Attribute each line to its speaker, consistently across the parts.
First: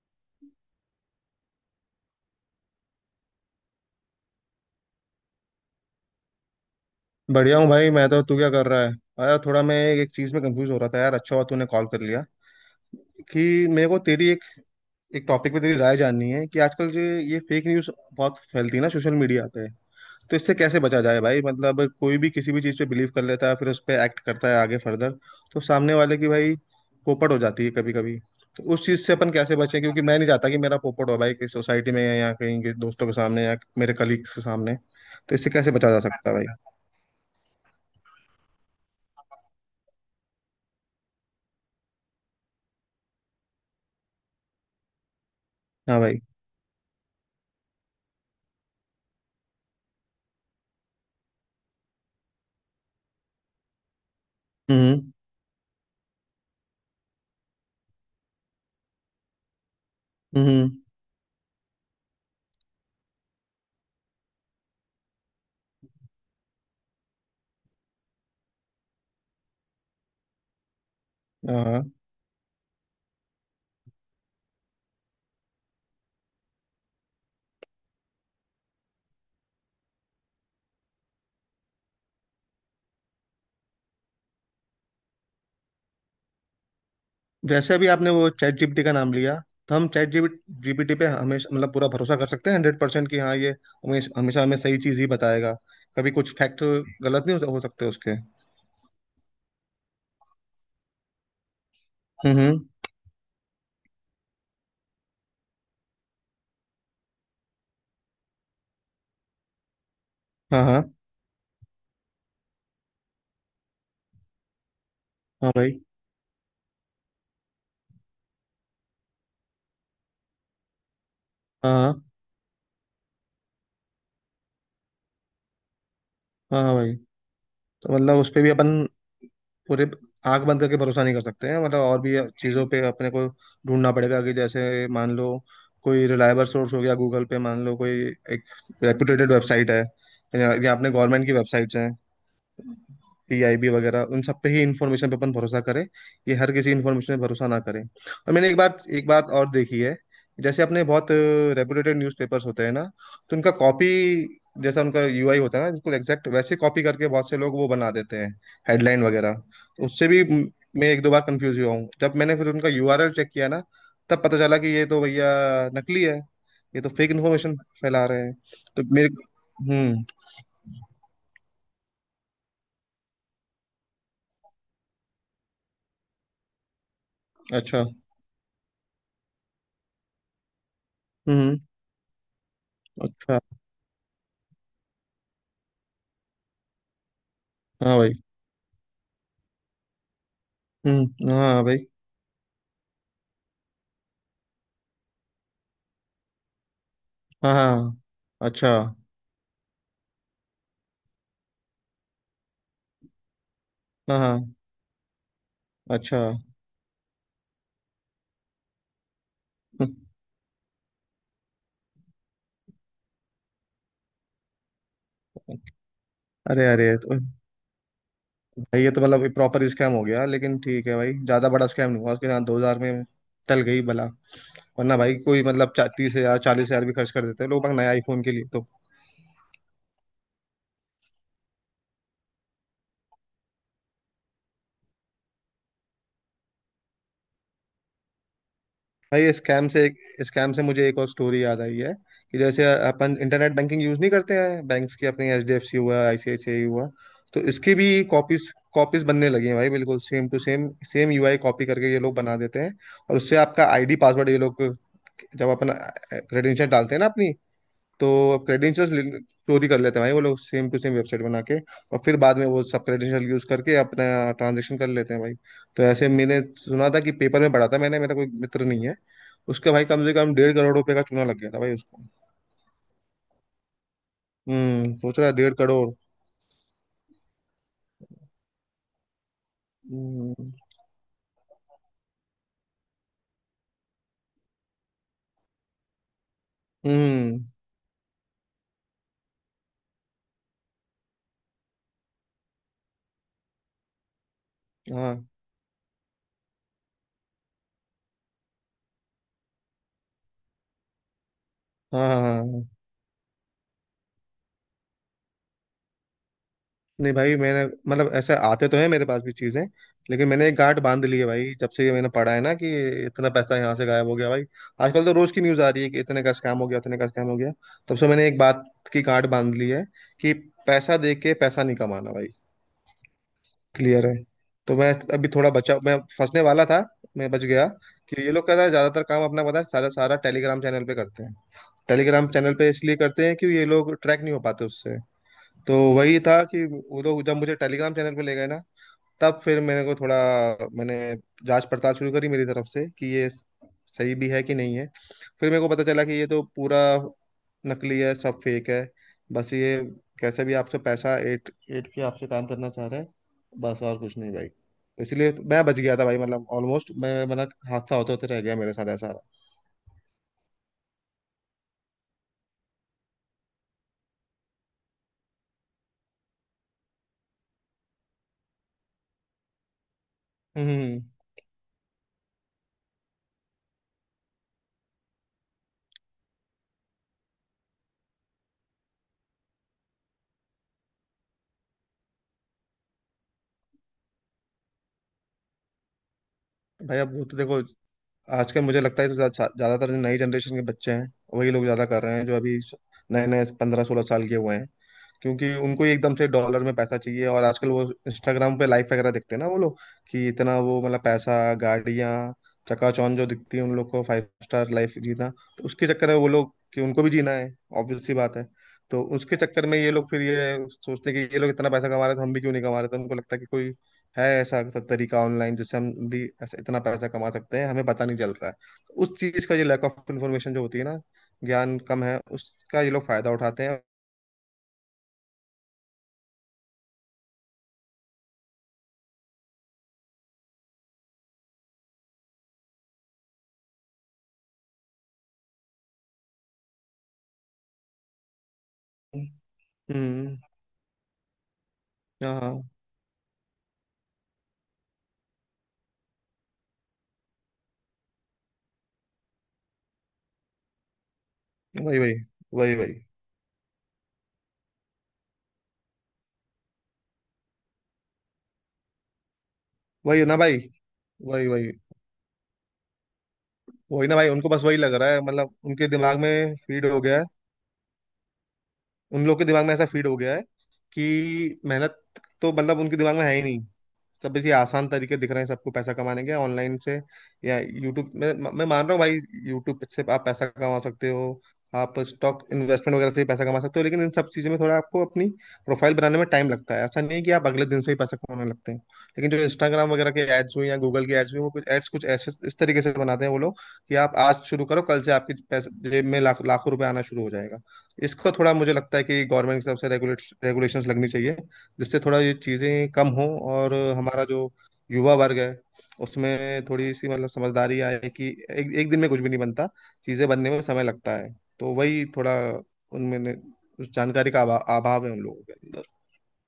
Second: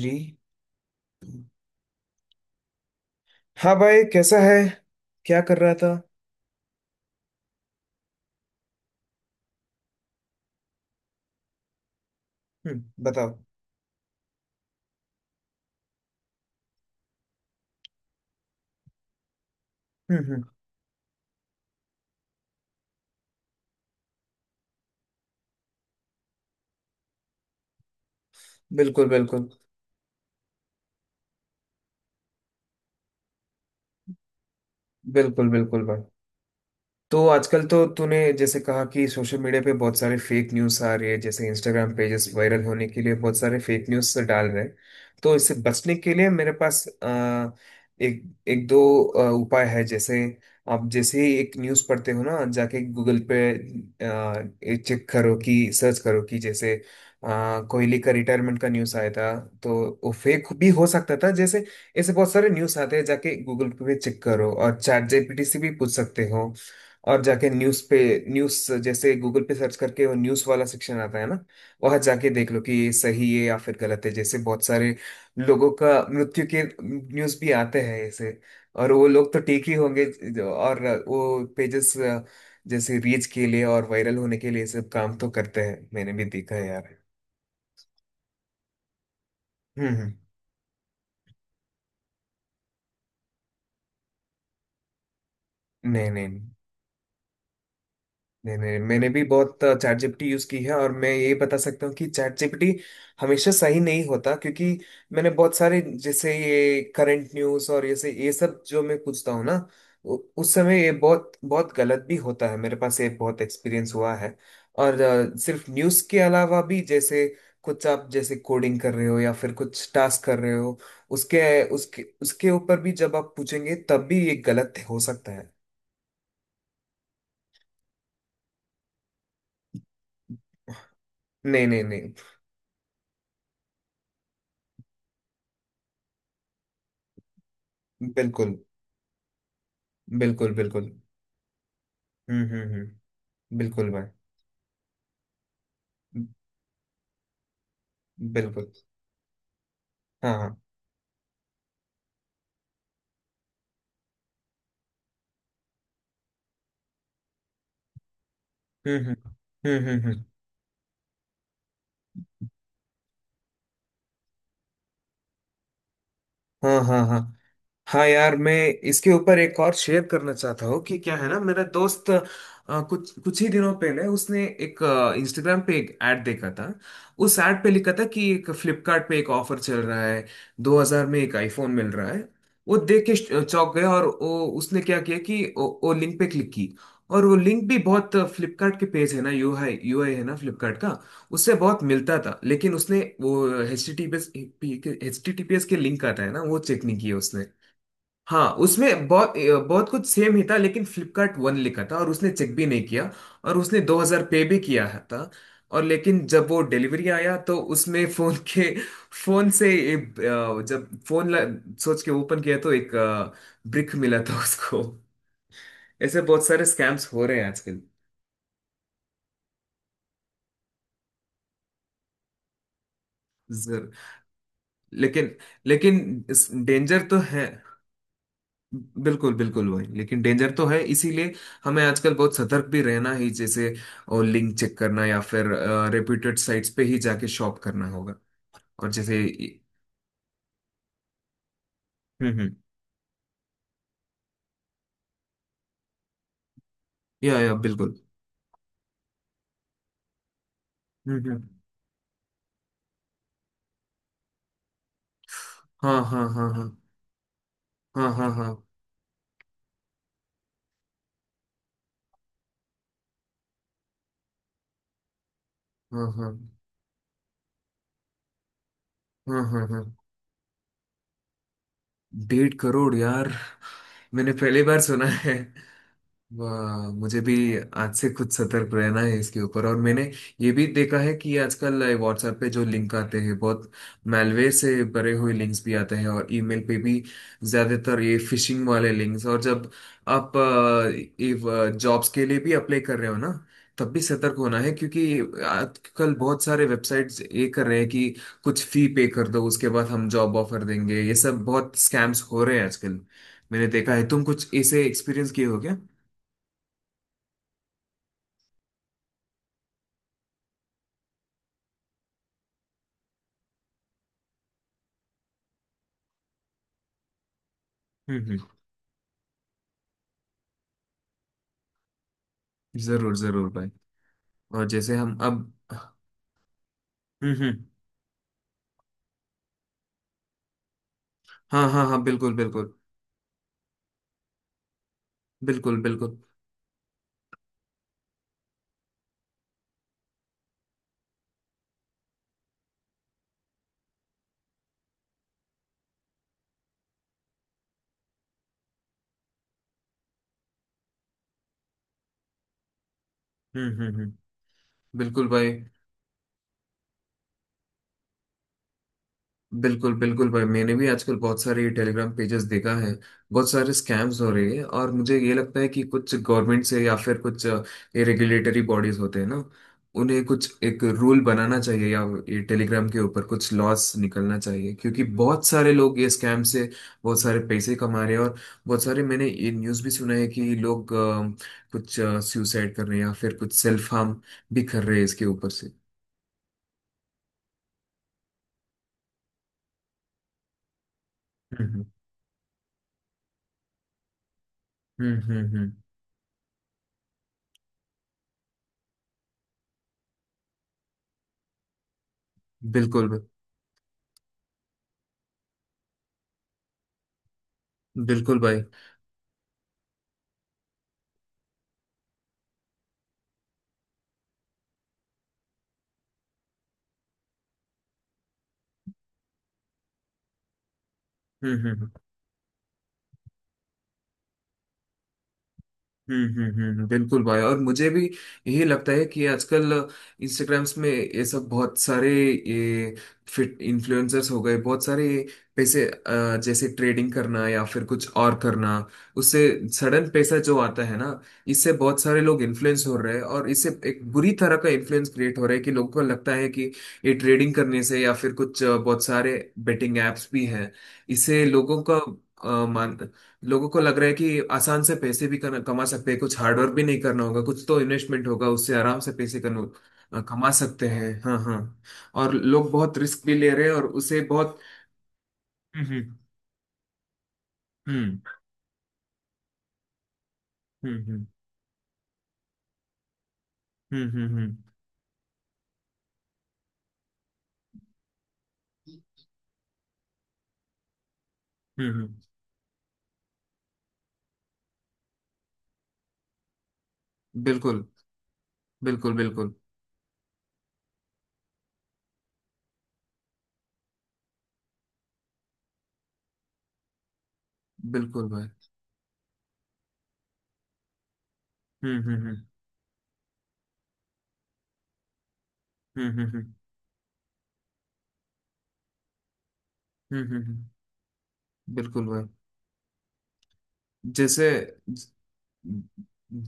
Speaker 1: जी। हाँ भाई, कैसा है? क्या कर रहा था?
Speaker 2: बढ़िया हूँ भाई। मैं तो तू क्या कर रहा है? यार थोड़ा मैं एक चीज में कंफ्यूज हो रहा था यार। अच्छा हुआ तूने कॉल कर लिया
Speaker 1: हम्म, बताओ।
Speaker 2: कि मेरे को तेरी एक एक टॉपिक पे तेरी राय जाननी है कि आजकल जो ये फेक न्यूज़ बहुत फैलती है ना सोशल मीडिया पे। तो
Speaker 1: हम्म।
Speaker 2: इससे कैसे बचा जाए भाई? मतलब कोई भी किसी भी चीज़ पे बिलीव कर लेता है, फिर उस पर एक्ट करता है आगे फर्दर। तो सामने वाले की भाई पोपट हो जाती है कभी कभी। तो उस चीज़
Speaker 1: बिल्कुल
Speaker 2: से अपन
Speaker 1: बिल्कुल।
Speaker 2: कैसे बचें? क्योंकि मैं नहीं चाहता कि मेरा पोपट हो भाई किसी सोसाइटी में, या कहीं के दोस्तों के सामने, या मेरे कलीग्स के सामने। तो
Speaker 1: बिल्कुल
Speaker 2: इससे कैसे
Speaker 1: बिल्कुल
Speaker 2: बचा जा
Speaker 1: भाई।
Speaker 2: सकता है भाई?
Speaker 1: तो आजकल तो तूने जैसे कहा कि सोशल मीडिया पे बहुत सारे फेक न्यूज़ आ रही है, जैसे इंस्टाग्राम पेजेस वायरल होने के लिए बहुत सारे फेक न्यूज़ डाल रहे हैं। तो इससे बचने
Speaker 2: हाँ
Speaker 1: के
Speaker 2: भाई।
Speaker 1: लिए मेरे पास एक एक दो उपाय है। जैसे आप जैसे ही एक न्यूज़ पढ़ते हो ना, जाके गूगल पे
Speaker 2: हम्म।
Speaker 1: चेक करो, कि सर्च करो कि जैसे कोहली का रिटायरमेंट का न्यूज़ आया था, तो वो फेक भी
Speaker 2: हम्म।
Speaker 1: हो सकता था। जैसे ऐसे बहुत सारे न्यूज़ आते हैं, जाके गूगल पे चेक करो, और चैट जीपीटी से भी पूछ सकते हो। और जाके न्यूज पे न्यूज, जैसे गूगल पे सर्च करके वो न्यूज वाला सेक्शन आता है ना,
Speaker 2: हाँ।
Speaker 1: वहां जाके देख लो कि ये सही है या फिर गलत है। जैसे बहुत सारे लोगों का मृत्यु के न्यूज भी आते हैं ऐसे, और वो लोग तो ठीक ही होंगे। और वो पेजेस जैसे रीच के लिए और वायरल होने के लिए ये सब काम तो करते हैं, मैंने भी देखा है यार।
Speaker 2: जैसे अभी आपने वो चैट जीपीटी का नाम लिया। तो हम चैट
Speaker 1: हम्म।
Speaker 2: जीपीटी पे हमेशा मतलब पूरा भरोसा कर सकते हैं 100% कि हाँ ये हमेशा हमेशा हमें सही चीज ही बताएगा?
Speaker 1: नहीं
Speaker 2: कभी
Speaker 1: नहीं।
Speaker 2: कुछ फैक्टर गलत नहीं हो सकते उसके?
Speaker 1: नहीं नहीं, मैंने भी बहुत चैट जीपीटी यूज की है, और मैं ये बता सकता हूँ कि चैट
Speaker 2: हम्म। हम्म।
Speaker 1: जीपीटी हमेशा सही नहीं होता, क्योंकि मैंने बहुत सारे, जैसे ये करंट न्यूज और जैसे ये सब जो मैं पूछता हूँ ना, उस
Speaker 2: हाँ
Speaker 1: समय
Speaker 2: हाँ।
Speaker 1: ये बहुत बहुत गलत भी होता है, मेरे पास ये बहुत एक्सपीरियंस हुआ है। और
Speaker 2: हाँ
Speaker 1: सिर्फ
Speaker 2: भाई।
Speaker 1: न्यूज के अलावा भी, जैसे कुछ आप जैसे कोडिंग कर रहे हो या फिर कुछ टास्क कर रहे हो, उसके
Speaker 2: हाँ
Speaker 1: उसके
Speaker 2: हाँ।
Speaker 1: उसके ऊपर भी जब आप पूछेंगे तब भी ये गलत हो सकता है।
Speaker 2: हाँ हाँ भाई। तो मतलब उस पे भी अपन पूरे आंख बंद करके भरोसा नहीं कर सकते हैं।
Speaker 1: नहीं
Speaker 2: मतलब
Speaker 1: नहीं
Speaker 2: और
Speaker 1: नहीं।
Speaker 2: भी चीज़ों पे अपने को ढूंढना पड़ेगा कि जैसे मान लो कोई रिलायबल सोर्स हो गया गूगल पे, मान लो कोई एक
Speaker 1: बिल्कुल
Speaker 2: रेपुटेटेड वेबसाइट है, या
Speaker 1: बिल्कुल
Speaker 2: या
Speaker 1: बिल्कुल।
Speaker 2: अपने गवर्नमेंट की वेबसाइट्स हैं।
Speaker 1: हम्म।
Speaker 2: पीआईबी
Speaker 1: बिल्कुल
Speaker 2: वगैरह,
Speaker 1: भाई।
Speaker 2: उन सब पे ही इंफॉर्मेशन पे अपन भरोसा करें। ये हर किसी इंफॉर्मेशन पे भरोसा ना करें। और मैंने एक
Speaker 1: बिल्कुल।
Speaker 2: बात एक बात और देखी है।
Speaker 1: हाँ हाँ।
Speaker 2: जैसे अपने बहुत रेपुटेड न्यूज़पेपर्स होते हैं ना, तो उनका कॉपी, जैसा उनका यूआई होता है ना, बिल्कुल एग्जैक्ट वैसे कॉपी करके बहुत से लोग वो बना देते हैं, हेडलाइन
Speaker 1: हम्म हम्म
Speaker 2: वगैरह। तो उससे भी
Speaker 1: हम्म।
Speaker 2: मैं एक दो बार कंफ्यूज हुआ हूँ। जब मैंने फिर उनका यूआरएल चेक किया ना, तब पता चला कि ये तो भैया नकली है।
Speaker 1: हाँ
Speaker 2: ये तो
Speaker 1: हाँ
Speaker 2: फेक
Speaker 1: हाँ।
Speaker 2: इन्फॉर्मेशन फैला
Speaker 1: हाँ
Speaker 2: रहे हैं।
Speaker 1: यार, मैं
Speaker 2: तो मेरे।
Speaker 1: इसके ऊपर एक और शेयर
Speaker 2: हम्म।
Speaker 1: करना चाहता हूँ। कि क्या है ना, मेरा दोस्त कुछ कुछ ही दिनों पहले उसने एक इंस्टाग्राम पे एक ऐड देखा था। उस ऐड पे
Speaker 2: अच्छा।
Speaker 1: लिखा था कि एक फ्लिपकार्ट पे एक ऑफर चल रहा है, 2000 में एक
Speaker 2: हम्म।
Speaker 1: आईफोन मिल रहा है। वो देख के
Speaker 2: अच्छा।
Speaker 1: चौंक गया, और वो उसने क्या किया कि वो लिंक पे क्लिक की। और वो लिंक भी
Speaker 2: हाँ भाई।
Speaker 1: बहुत फ्लिपकार्ट के पेज है ना, UI UI है ना फ्लिपकार्ट का,
Speaker 2: हम्म।
Speaker 1: उससे
Speaker 2: हाँ
Speaker 1: बहुत
Speaker 2: भाई।
Speaker 1: मिलता था, लेकिन उसने वो H T T P S H T T P S के लिंक आता है ना, वो चेक नहीं किया उसने।
Speaker 2: हाँ हाँ।
Speaker 1: हाँ,
Speaker 2: अच्छा।
Speaker 1: उसमें बहुत बहुत कुछ सेम ही था, लेकिन फ्लिपकार्ट वन लिखा था, और उसने चेक भी नहीं किया, और उसने
Speaker 2: हाँ
Speaker 1: 2000 पे
Speaker 2: हाँ।
Speaker 1: भी किया था। और
Speaker 2: अच्छा।
Speaker 1: लेकिन जब वो डिलीवरी आया तो उसमें फोन के फोन से
Speaker 2: हम्म।
Speaker 1: एक, जब फोन सोच के ओपन किया तो एक ब्रिक मिला था उसको। ऐसे बहुत सारे
Speaker 2: अरे अरे ये
Speaker 1: स्कैम्स
Speaker 2: तो
Speaker 1: हो रहे हैं आजकल।
Speaker 2: भाई, ये तो मतलब प्रॉपर स्कैम हो गया। लेकिन ठीक है भाई, ज्यादा बड़ा स्कैम नहीं हुआ उसके साथ, 2 हजार में टल गई
Speaker 1: जर,
Speaker 2: भला। वरना भाई
Speaker 1: लेकिन
Speaker 2: कोई मतलब 30 हजार
Speaker 1: लेकिन
Speaker 2: 40 हजार भी
Speaker 1: डेंजर
Speaker 2: खर्च
Speaker 1: तो
Speaker 2: कर देते
Speaker 1: है।
Speaker 2: हैं लोग अपना नया आईफोन के लिए तो।
Speaker 1: बिल्कुल बिल्कुल वही, लेकिन डेंजर तो है, इसीलिए हमें आजकल बहुत सतर्क भी रहना ही। जैसे और लिंक चेक करना, या फिर रेप्यूटेड साइट्स पे ही जाके शॉप करना होगा। और जैसे।
Speaker 2: भाई स्कैम से मुझे एक और स्टोरी याद आई है कि
Speaker 1: हम्म।
Speaker 2: जैसे अपन इंटरनेट बैंकिंग यूज नहीं करते हैं बैंक्स की, अपनी एचडीएफसी हुआ, आईसीआईसीआई हुआ।
Speaker 1: या
Speaker 2: तो
Speaker 1: या
Speaker 2: इसकी भी
Speaker 1: बिल्कुल।
Speaker 2: कॉपीज कॉपीज बनने लगी हैं भाई, बिल्कुल सेम टू सेम सेम
Speaker 1: हम्म
Speaker 2: यूआई
Speaker 1: हम्म।
Speaker 2: कॉपी करके ये लोग बना देते हैं। और उससे आपका आईडी पासवर्ड ये लोग, जब अपन
Speaker 1: हाँ हाँ। हाँ हाँ।
Speaker 2: क्रेडेंशियल डालते हैं ना अपनी, तो
Speaker 1: हाँ हाँ।
Speaker 2: अब
Speaker 1: हाँ
Speaker 2: क्रेडेंशियल्स चोरी कर लेते हैं भाई वो लोग, सेम टू सेम वेबसाइट बना के। और फिर बाद में वो सब क्रेडेंशियल यूज करके अपना ट्रांजेक्शन कर लेते हैं भाई। तो ऐसे
Speaker 1: हाँ।
Speaker 2: मैंने
Speaker 1: हाँ
Speaker 2: सुना था, कि पेपर में पढ़ा था मैंने। मेरा कोई मित्र नहीं है,
Speaker 1: हाँ। हाँ
Speaker 2: उसका
Speaker 1: हाँ।
Speaker 2: भाई, कम से कम 1.5 करोड़ रुपए का चूना लग गया था भाई उसको।
Speaker 1: 1.5 करोड़ यार, मैंने पहली बार
Speaker 2: हम्म,
Speaker 1: सुना
Speaker 2: सोच रहा
Speaker 1: है।
Speaker 2: है 1.5 करोड़।
Speaker 1: वाह, मुझे भी आज से कुछ सतर्क रहना है इसके ऊपर। और मैंने
Speaker 2: हम्म।
Speaker 1: ये भी देखा है कि आजकल व्हाट्सएप पे जो लिंक आते हैं, बहुत मैलवेयर से भरे हुए लिंक्स भी आते हैं, और ईमेल पे भी
Speaker 2: हम्म।
Speaker 1: ज्यादातर ये फिशिंग वाले लिंक्स। और जब आप ये जॉब्स के लिए भी अप्लाई कर रहे हो ना, तब भी सतर्क होना है, क्योंकि
Speaker 2: हाँ,
Speaker 1: आजकल बहुत सारे वेबसाइट्स ये कर रहे हैं कि कुछ फी पे कर दो, उसके बाद हम जॉब ऑफर देंगे, ये सब बहुत
Speaker 2: हाँ, हाँ,
Speaker 1: स्कैम्स
Speaker 2: हाँ,
Speaker 1: हो रहे हैं
Speaker 2: हाँ।
Speaker 1: आजकल। मैंने देखा है, तुम कुछ ऐसे एक्सपीरियंस किए हो क्या?
Speaker 2: नहीं भाई, मैंने मतलब ऐसे आते तो है मेरे पास भी चीजें। लेकिन मैंने एक गांठ बांध ली है भाई, जब से ये मैंने पढ़ा है ना कि इतना पैसा यहाँ से गायब हो गया भाई। आजकल तो रोज की न्यूज आ रही है कि इतने का स्कैम हो गया, इतने का स्कैम हो गया। तब से मैंने
Speaker 1: हम्म।
Speaker 2: एक बात की गांठ बांध ली है कि पैसा दे के पैसा नहीं कमाना भाई।
Speaker 1: जरूर जरूर भाई।
Speaker 2: क्लियर है।
Speaker 1: और
Speaker 2: तो मैं
Speaker 1: जैसे हम
Speaker 2: अभी थोड़ा
Speaker 1: अब।
Speaker 2: बचा, मैं फंसने वाला था, मैं बच
Speaker 1: हम्म।
Speaker 2: गया। कि ये लोग, कहता है ज्यादातर काम अपना पता है सारा, सारा टेलीग्राम चैनल पे करते हैं।
Speaker 1: हाँ हाँ हाँ।
Speaker 2: टेलीग्राम
Speaker 1: बिल्कुल
Speaker 2: चैनल पे
Speaker 1: बिल्कुल।
Speaker 2: इसलिए करते हैं कि ये लोग ट्रैक नहीं हो पाते उससे। तो
Speaker 1: बिल्कुल बिल्कुल।
Speaker 2: वही था कि वो लोग जब मुझे टेलीग्राम चैनल पे ले गए ना, तब फिर मेरे को थोड़ा, मैंने जांच पड़ताल शुरू करी मेरी तरफ से कि ये सही भी है कि नहीं है। फिर मेरे को पता चला कि ये तो पूरा नकली है, सब फेक है। बस ये, कैसे भी आपसे पैसा एट एट के आपसे काम करना चाह रहे हैं। बस और
Speaker 1: हम्म।
Speaker 2: कुछ नहीं भाई।
Speaker 1: बिल्कुल
Speaker 2: इसलिए तो
Speaker 1: भाई।
Speaker 2: मैं बच गया था भाई, मतलब ऑलमोस्ट मैं, मतलब हादसा होते होते रह गया मेरे साथ ऐसा।
Speaker 1: बिल्कुल बिल्कुल भाई, मैंने भी आजकल बहुत सारे टेलीग्राम पेजेस देखा है, बहुत सारे स्कैम्स हो रहे हैं। और मुझे ये लगता है कि कुछ गवर्नमेंट से या फिर कुछ ये रेगुलेटरी बॉडीज होते हैं ना, उन्हें कुछ एक
Speaker 2: हम्म।
Speaker 1: रूल बनाना चाहिए, या ये टेलीग्राम के ऊपर कुछ लॉस निकलना चाहिए, क्योंकि बहुत सारे लोग ये स्कैम से बहुत सारे पैसे कमा रहे हैं। और बहुत सारे मैंने ये न्यूज़ भी सुना है कि लोग कुछ सुसाइड कर रहे हैं या फिर कुछ सेल्फ हार्म भी कर रहे हैं इसके ऊपर से।
Speaker 2: भाई अब वो तो देखो, आजकल मुझे लगता है तो ज्या- ज्या- ज्यादातर जो नई जनरेशन के बच्चे हैं, वही लोग
Speaker 1: हम्म
Speaker 2: ज्यादा कर रहे हैं, जो अभी नए नए 15-16 साल के हुए हैं।
Speaker 1: हम्म हम्म
Speaker 2: क्योंकि
Speaker 1: हम्म हम्म।
Speaker 2: उनको ही एकदम से डॉलर में पैसा चाहिए। और आजकल वो इंस्टाग्राम पे लाइफ वगैरह देखते हैं ना वो लोग, कि इतना वो मतलब पैसा, गाड़ियाँ,
Speaker 1: बिल्कुल
Speaker 2: चकाचौंध जो दिखती है उन लोग को, फाइव स्टार लाइफ जीना, तो उसके चक्कर में वो लोग, कि उनको भी जीना है। ऑब्वियस सी बात
Speaker 1: बिल्कुल
Speaker 2: है।
Speaker 1: भाई।
Speaker 2: तो उसके चक्कर में ये लोग फिर ये सोचते हैं कि ये लोग इतना पैसा कमा रहे थे, हम भी क्यों नहीं कमा रहे? तो उनको लगता है कि कोई है ऐसा तरीका ऑनलाइन, जिससे हम भी ऐसे इतना पैसा कमा सकते हैं, हमें पता नहीं चल रहा है। तो उस चीज का ये लैक ऑफ इन्फॉर्मेशन जो होती है ना,
Speaker 1: हम्म
Speaker 2: ज्ञान
Speaker 1: हम्म
Speaker 2: कम है उसका, ये लोग फायदा उठाते हैं।
Speaker 1: बिल्कुल भाई, और मुझे भी यही लगता है कि आजकल इंस्टाग्राम्स में ये सब बहुत सारे, ये फिट इन्फ्लुएंसर्स हो गए बहुत सारे, पैसे जैसे ट्रेडिंग करना या फिर कुछ और करना, उससे सडन
Speaker 2: हम्म।
Speaker 1: पैसा जो आता है ना, इससे बहुत सारे
Speaker 2: हाँ
Speaker 1: लोग
Speaker 2: हाँ।
Speaker 1: इन्फ्लुएंस हो रहे हैं। और इससे एक बुरी तरह का इन्फ्लुएंस क्रिएट हो रहा है, कि लोगों को लगता है कि ये ट्रेडिंग करने से या फिर कुछ बहुत सारे बेटिंग एप्स भी हैं। इससे
Speaker 2: वही, वही, वही, वही।
Speaker 1: लोगों को लग रहा है कि आसान से पैसे भी कमा सकते हैं, कुछ हार्डवर्क भी नहीं करना होगा, कुछ तो इन्वेस्टमेंट होगा, उससे आराम से पैसे
Speaker 2: वही है ना
Speaker 1: कमा
Speaker 2: भाई,
Speaker 1: सकते हैं। हाँ
Speaker 2: वही
Speaker 1: हाँ।
Speaker 2: वही।
Speaker 1: और लोग बहुत रिस्क भी ले रहे हैं, और
Speaker 2: वही ना
Speaker 1: उसे
Speaker 2: भाई, उनको
Speaker 1: बहुत।
Speaker 2: बस वही लग रहा है, मतलब उनके
Speaker 1: हम्म
Speaker 2: दिमाग में फीड हो गया है।
Speaker 1: हम्म
Speaker 2: उन लोग के दिमाग में ऐसा फीड हो गया है
Speaker 1: हम्म हम्म
Speaker 2: कि मेहनत तो मतलब उनके दिमाग में है ही नहीं।
Speaker 1: हम्म हम्म
Speaker 2: सब ये
Speaker 1: हम्म
Speaker 2: आसान तरीके दिख रहे हैं सबको पैसा कमाने के ऑनलाइन से या यूट्यूब। मैं मान रहा हूँ भाई, यूट्यूब से आप पैसा कमा सकते हो।
Speaker 1: हम्म,
Speaker 2: आप
Speaker 1: हम्म,
Speaker 2: स्टॉक इन्वेस्टमेंट वगैरह से भी पैसा कमा सकते हो। लेकिन इन सब चीज़ों में थोड़ा आपको अपनी प्रोफाइल बनाने में टाइम लगता है। ऐसा नहीं है कि आप अगले
Speaker 1: बिल्कुल
Speaker 2: दिन से ही पैसा कमाने लगते हैं।
Speaker 1: बिल्कुल।
Speaker 2: लेकिन जो
Speaker 1: बिल्कुल
Speaker 2: इंस्टाग्राम वगैरह के एड्स हुए या गूगल के एड्स हुए, वो कुछ एड्स कुछ ऐसे इस तरीके से बनाते हैं वो लोग, कि आप आज शुरू करो, कल से आपकी पैसे जेब में लाख लाखों रुपए आना शुरू हो जाएगा।
Speaker 1: बिल्कुल
Speaker 2: इसको
Speaker 1: भाई।
Speaker 2: थोड़ा मुझे लगता है कि गवर्नमेंट की तरफ से रेगुलेट रेगुलेशंस लगनी चाहिए, जिससे
Speaker 1: हम्म
Speaker 2: थोड़ा ये
Speaker 1: हम्म
Speaker 2: चीज़ें कम हों, और हमारा जो युवा वर्ग है
Speaker 1: हम्म हम्म हम्म
Speaker 2: उसमें थोड़ी सी मतलब समझदारी आए कि एक एक दिन में कुछ भी नहीं बनता,
Speaker 1: हम्म
Speaker 2: चीज़ें
Speaker 1: हम्म,
Speaker 2: बनने में
Speaker 1: हम्म,
Speaker 2: समय लगता है। तो वही
Speaker 1: बिल्कुल भाई।
Speaker 2: थोड़ा उनमें उस जानकारी का
Speaker 1: जैसे
Speaker 2: अभाव है उन लोगों के अंदर।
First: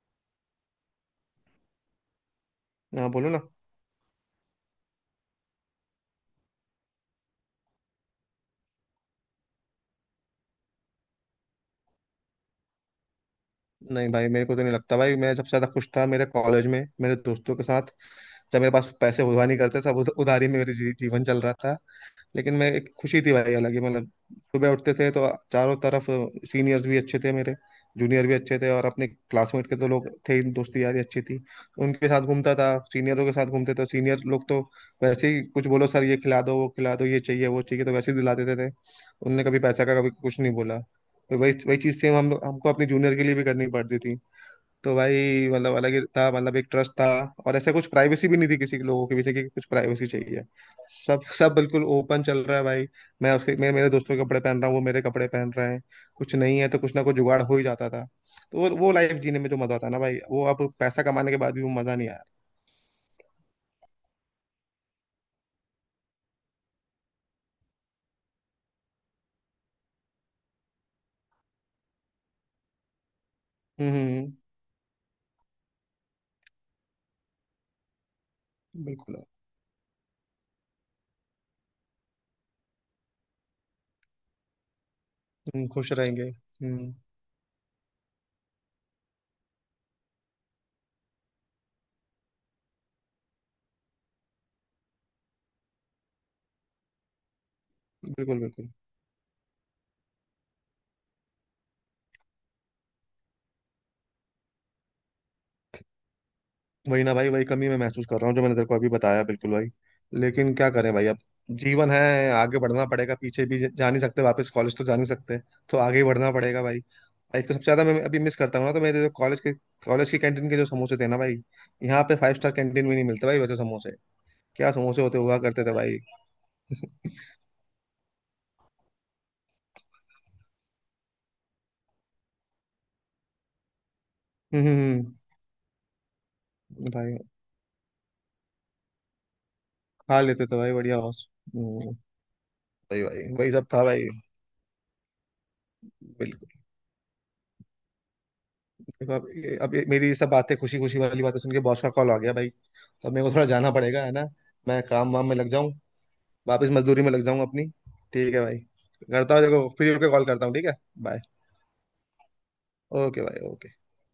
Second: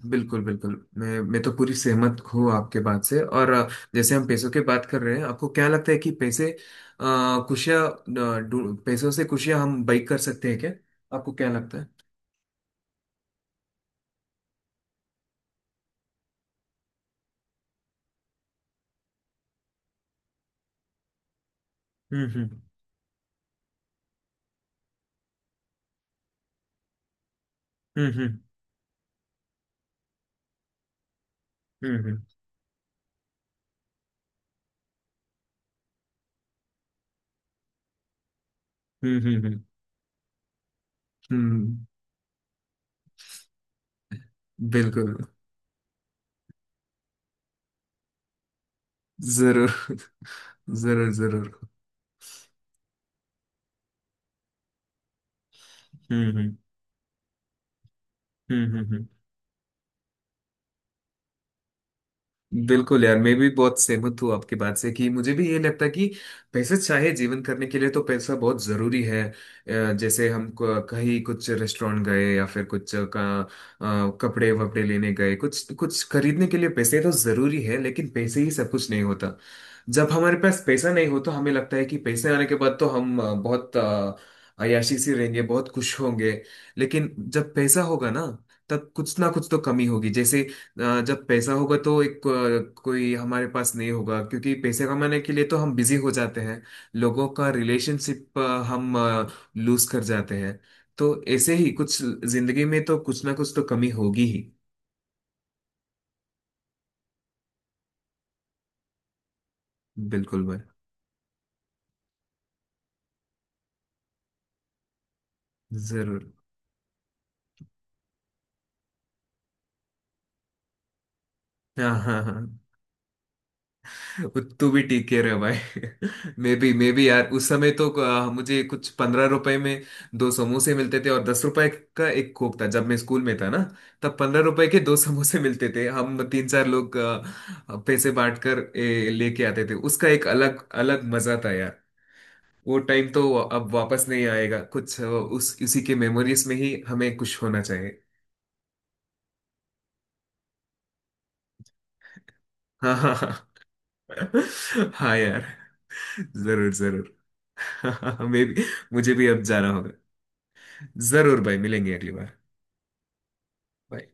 Speaker 1: बिल्कुल बिल्कुल, मैं तो पूरी सहमत हूँ आपके बात
Speaker 2: हाँ,
Speaker 1: से,
Speaker 2: बोलो ना।
Speaker 1: और जैसे हम पैसों की बात कर रहे हैं, आपको क्या लगता है कि पैसे खुशियाँ पैसों से खुशियाँ हम बाइक कर सकते हैं क्या? आपको क्या लगता है?
Speaker 2: नहीं भाई, मेरे को तो नहीं लगता भाई। मैं जब से ज्यादा खुश था मेरे कॉलेज में मेरे दोस्तों के साथ। जब मेरे पास पैसे हुआ नहीं करते, सब उधारी में मेरे जीवन चल रहा था।
Speaker 1: हम्म
Speaker 2: लेकिन मैं, एक खुशी थी भाई अलग ही मतलब। सुबह उठते थे तो चारों तरफ सीनियर्स भी अच्छे थे मेरे,
Speaker 1: हम्म
Speaker 2: जूनियर भी
Speaker 1: हम्म
Speaker 2: अच्छे थे, और अपने क्लासमेट के तो लोग थे ही, दोस्ती यारी अच्छी थी।
Speaker 1: हम्म
Speaker 2: उनके
Speaker 1: हम्म
Speaker 2: साथ घूमता था, सीनियरों के साथ घूमते थे, सीनियर लोग तो वैसे ही, कुछ बोलो सर, ये खिला दो, वो खिला दो, ये चाहिए, वो चाहिए, तो वैसे ही दिला देते थे।
Speaker 1: हम्म हम्म
Speaker 2: उनने कभी
Speaker 1: हम्म,
Speaker 2: पैसा का कभी कुछ नहीं बोला। तो वही
Speaker 1: हम्म,
Speaker 2: वही चीज़ सेम हम हमको अपने जूनियर के लिए भी करनी पड़ती थी। तो
Speaker 1: बिल्कुल।
Speaker 2: भाई मतलब अलग ही था, मतलब एक ट्रस्ट था। और ऐसा कुछ प्राइवेसी भी नहीं थी, किसी के लोगों के पीछे की कुछ
Speaker 1: जरूर
Speaker 2: प्राइवेसी चाहिए।
Speaker 1: जरूर
Speaker 2: सब
Speaker 1: जरूर।
Speaker 2: सब बिल्कुल ओपन चल रहा है भाई। मैं मेरे दोस्तों के कपड़े पहन रहा हूँ, वो मेरे कपड़े पहन रहे हैं।
Speaker 1: हम्म
Speaker 2: कुछ
Speaker 1: हम्म
Speaker 2: नहीं है तो कुछ ना कुछ जुगाड़ हो ही जाता था। तो वो
Speaker 1: हम्म हम्म
Speaker 2: वो
Speaker 1: हम्म।
Speaker 2: लाइफ जीने में जो मजा आता है ना भाई, वो अब पैसा कमाने के बाद भी वो मजा नहीं आया।
Speaker 1: बिल्कुल यार, मैं भी बहुत सहमत हूँ आपकी बात से, कि मुझे भी ये लगता है कि पैसे, चाहे जीवन करने के लिए तो पैसा बहुत जरूरी है। जैसे हम कहीं कुछ रेस्टोरेंट गए या फिर कुछ का
Speaker 2: हम्म। हम्म।
Speaker 1: कपड़े वपड़े लेने गए, कुछ कुछ खरीदने के लिए पैसे तो जरूरी है, लेकिन पैसे ही सब कुछ नहीं
Speaker 2: बिल्कुल।
Speaker 1: होता। जब हमारे पास पैसा नहीं हो तो हमें लगता है कि पैसे आने के बाद तो हम बहुत अय्याशी से रहेंगे,
Speaker 2: हम
Speaker 1: बहुत
Speaker 2: खुश
Speaker 1: खुश
Speaker 2: रहेंगे।
Speaker 1: होंगे।
Speaker 2: हम्म।
Speaker 1: लेकिन जब पैसा होगा ना, तब कुछ ना कुछ तो कमी होगी। जैसे जब पैसा होगा तो एक कोई हमारे पास नहीं होगा, क्योंकि पैसे कमाने के लिए तो हम बिजी हो जाते हैं। लोगों का रिलेशनशिप
Speaker 2: बिल्कुल बिल्कुल।
Speaker 1: हम लूज कर जाते हैं। तो ऐसे ही कुछ, जिंदगी में तो कुछ ना कुछ तो कमी होगी ही।
Speaker 2: वही ना भाई, वही कमी मैं महसूस कर रहा हूँ जो मैंने तेरे को अभी बताया, बिल्कुल भाई।
Speaker 1: बिल्कुल
Speaker 2: लेकिन
Speaker 1: भाई।
Speaker 2: क्या करें भाई अब, जीवन है, आगे बढ़ना पड़ेगा, पीछे भी जा नहीं सकते, वापस कॉलेज तो जा नहीं सकते, तो आगे ही बढ़ना
Speaker 1: जरूर।
Speaker 2: पड़ेगा भाई। एक तो सबसे ज्यादा मैं अभी मिस करता हूँ ना, तो मेरे जो कॉलेज की कैंटीन के जो समोसे थे ना भाई,
Speaker 1: हाँ
Speaker 2: यहाँ पे
Speaker 1: हाँ
Speaker 2: फाइव स्टार
Speaker 1: हाँ।
Speaker 2: कैंटीन में नहीं मिलते भाई वैसे समोसे।
Speaker 1: तू
Speaker 2: क्या
Speaker 1: भी
Speaker 2: समोसे
Speaker 1: ठीक
Speaker 2: होते
Speaker 1: कह रहे
Speaker 2: हुआ
Speaker 1: हो भाई।
Speaker 2: करते थे भाई!
Speaker 1: मे बी यार, उस समय तो मुझे कुछ 15 रुपए में दो समोसे मिलते थे, और 10 रुपए का एक कोक था, जब मैं स्कूल में था ना, तब 15 रुपए
Speaker 2: हम्म।
Speaker 1: के दो
Speaker 2: हम्म।
Speaker 1: समोसे मिलते थे। हम तीन चार लोग
Speaker 2: भाई,
Speaker 1: पैसे बांट कर लेके आते थे, उसका
Speaker 2: खा
Speaker 1: एक
Speaker 2: लेते थे
Speaker 1: अलग
Speaker 2: भाई बढ़िया।
Speaker 1: अलग मजा था यार।
Speaker 2: हम्म।
Speaker 1: वो
Speaker 2: भाई
Speaker 1: टाइम
Speaker 2: भाई
Speaker 1: तो
Speaker 2: वही सब
Speaker 1: अब
Speaker 2: था
Speaker 1: वापस
Speaker 2: भाई।
Speaker 1: नहीं आएगा, कुछ उस उसी के मेमोरीज
Speaker 2: बिल्कुल।
Speaker 1: में ही हमें कुछ होना चाहिए।
Speaker 2: देखो मेरी ये सब बातें, खुशी खुशी वाली बातें सुन के बॉस का कॉल आ गया भाई, तो अब मेरे को
Speaker 1: हाँ
Speaker 2: थोड़ा जाना पड़ेगा है ना। मैं काम वाम में
Speaker 1: यार।
Speaker 2: लग जाऊँ, वापस
Speaker 1: जरूर
Speaker 2: मजदूरी में
Speaker 1: जरूर
Speaker 2: लग जाऊँ अपनी। ठीक है
Speaker 1: मे
Speaker 2: भाई।
Speaker 1: भी। मुझे भी
Speaker 2: करता
Speaker 1: अब
Speaker 2: हूँ, देखो
Speaker 1: जाना
Speaker 2: फ्री
Speaker 1: होगा।
Speaker 2: होके कॉल करता हूँ, ठीक है। बाय।
Speaker 1: जरूर भाई, मिलेंगे अगली बार।
Speaker 2: ओके भाई, ओके।
Speaker 1: Bye।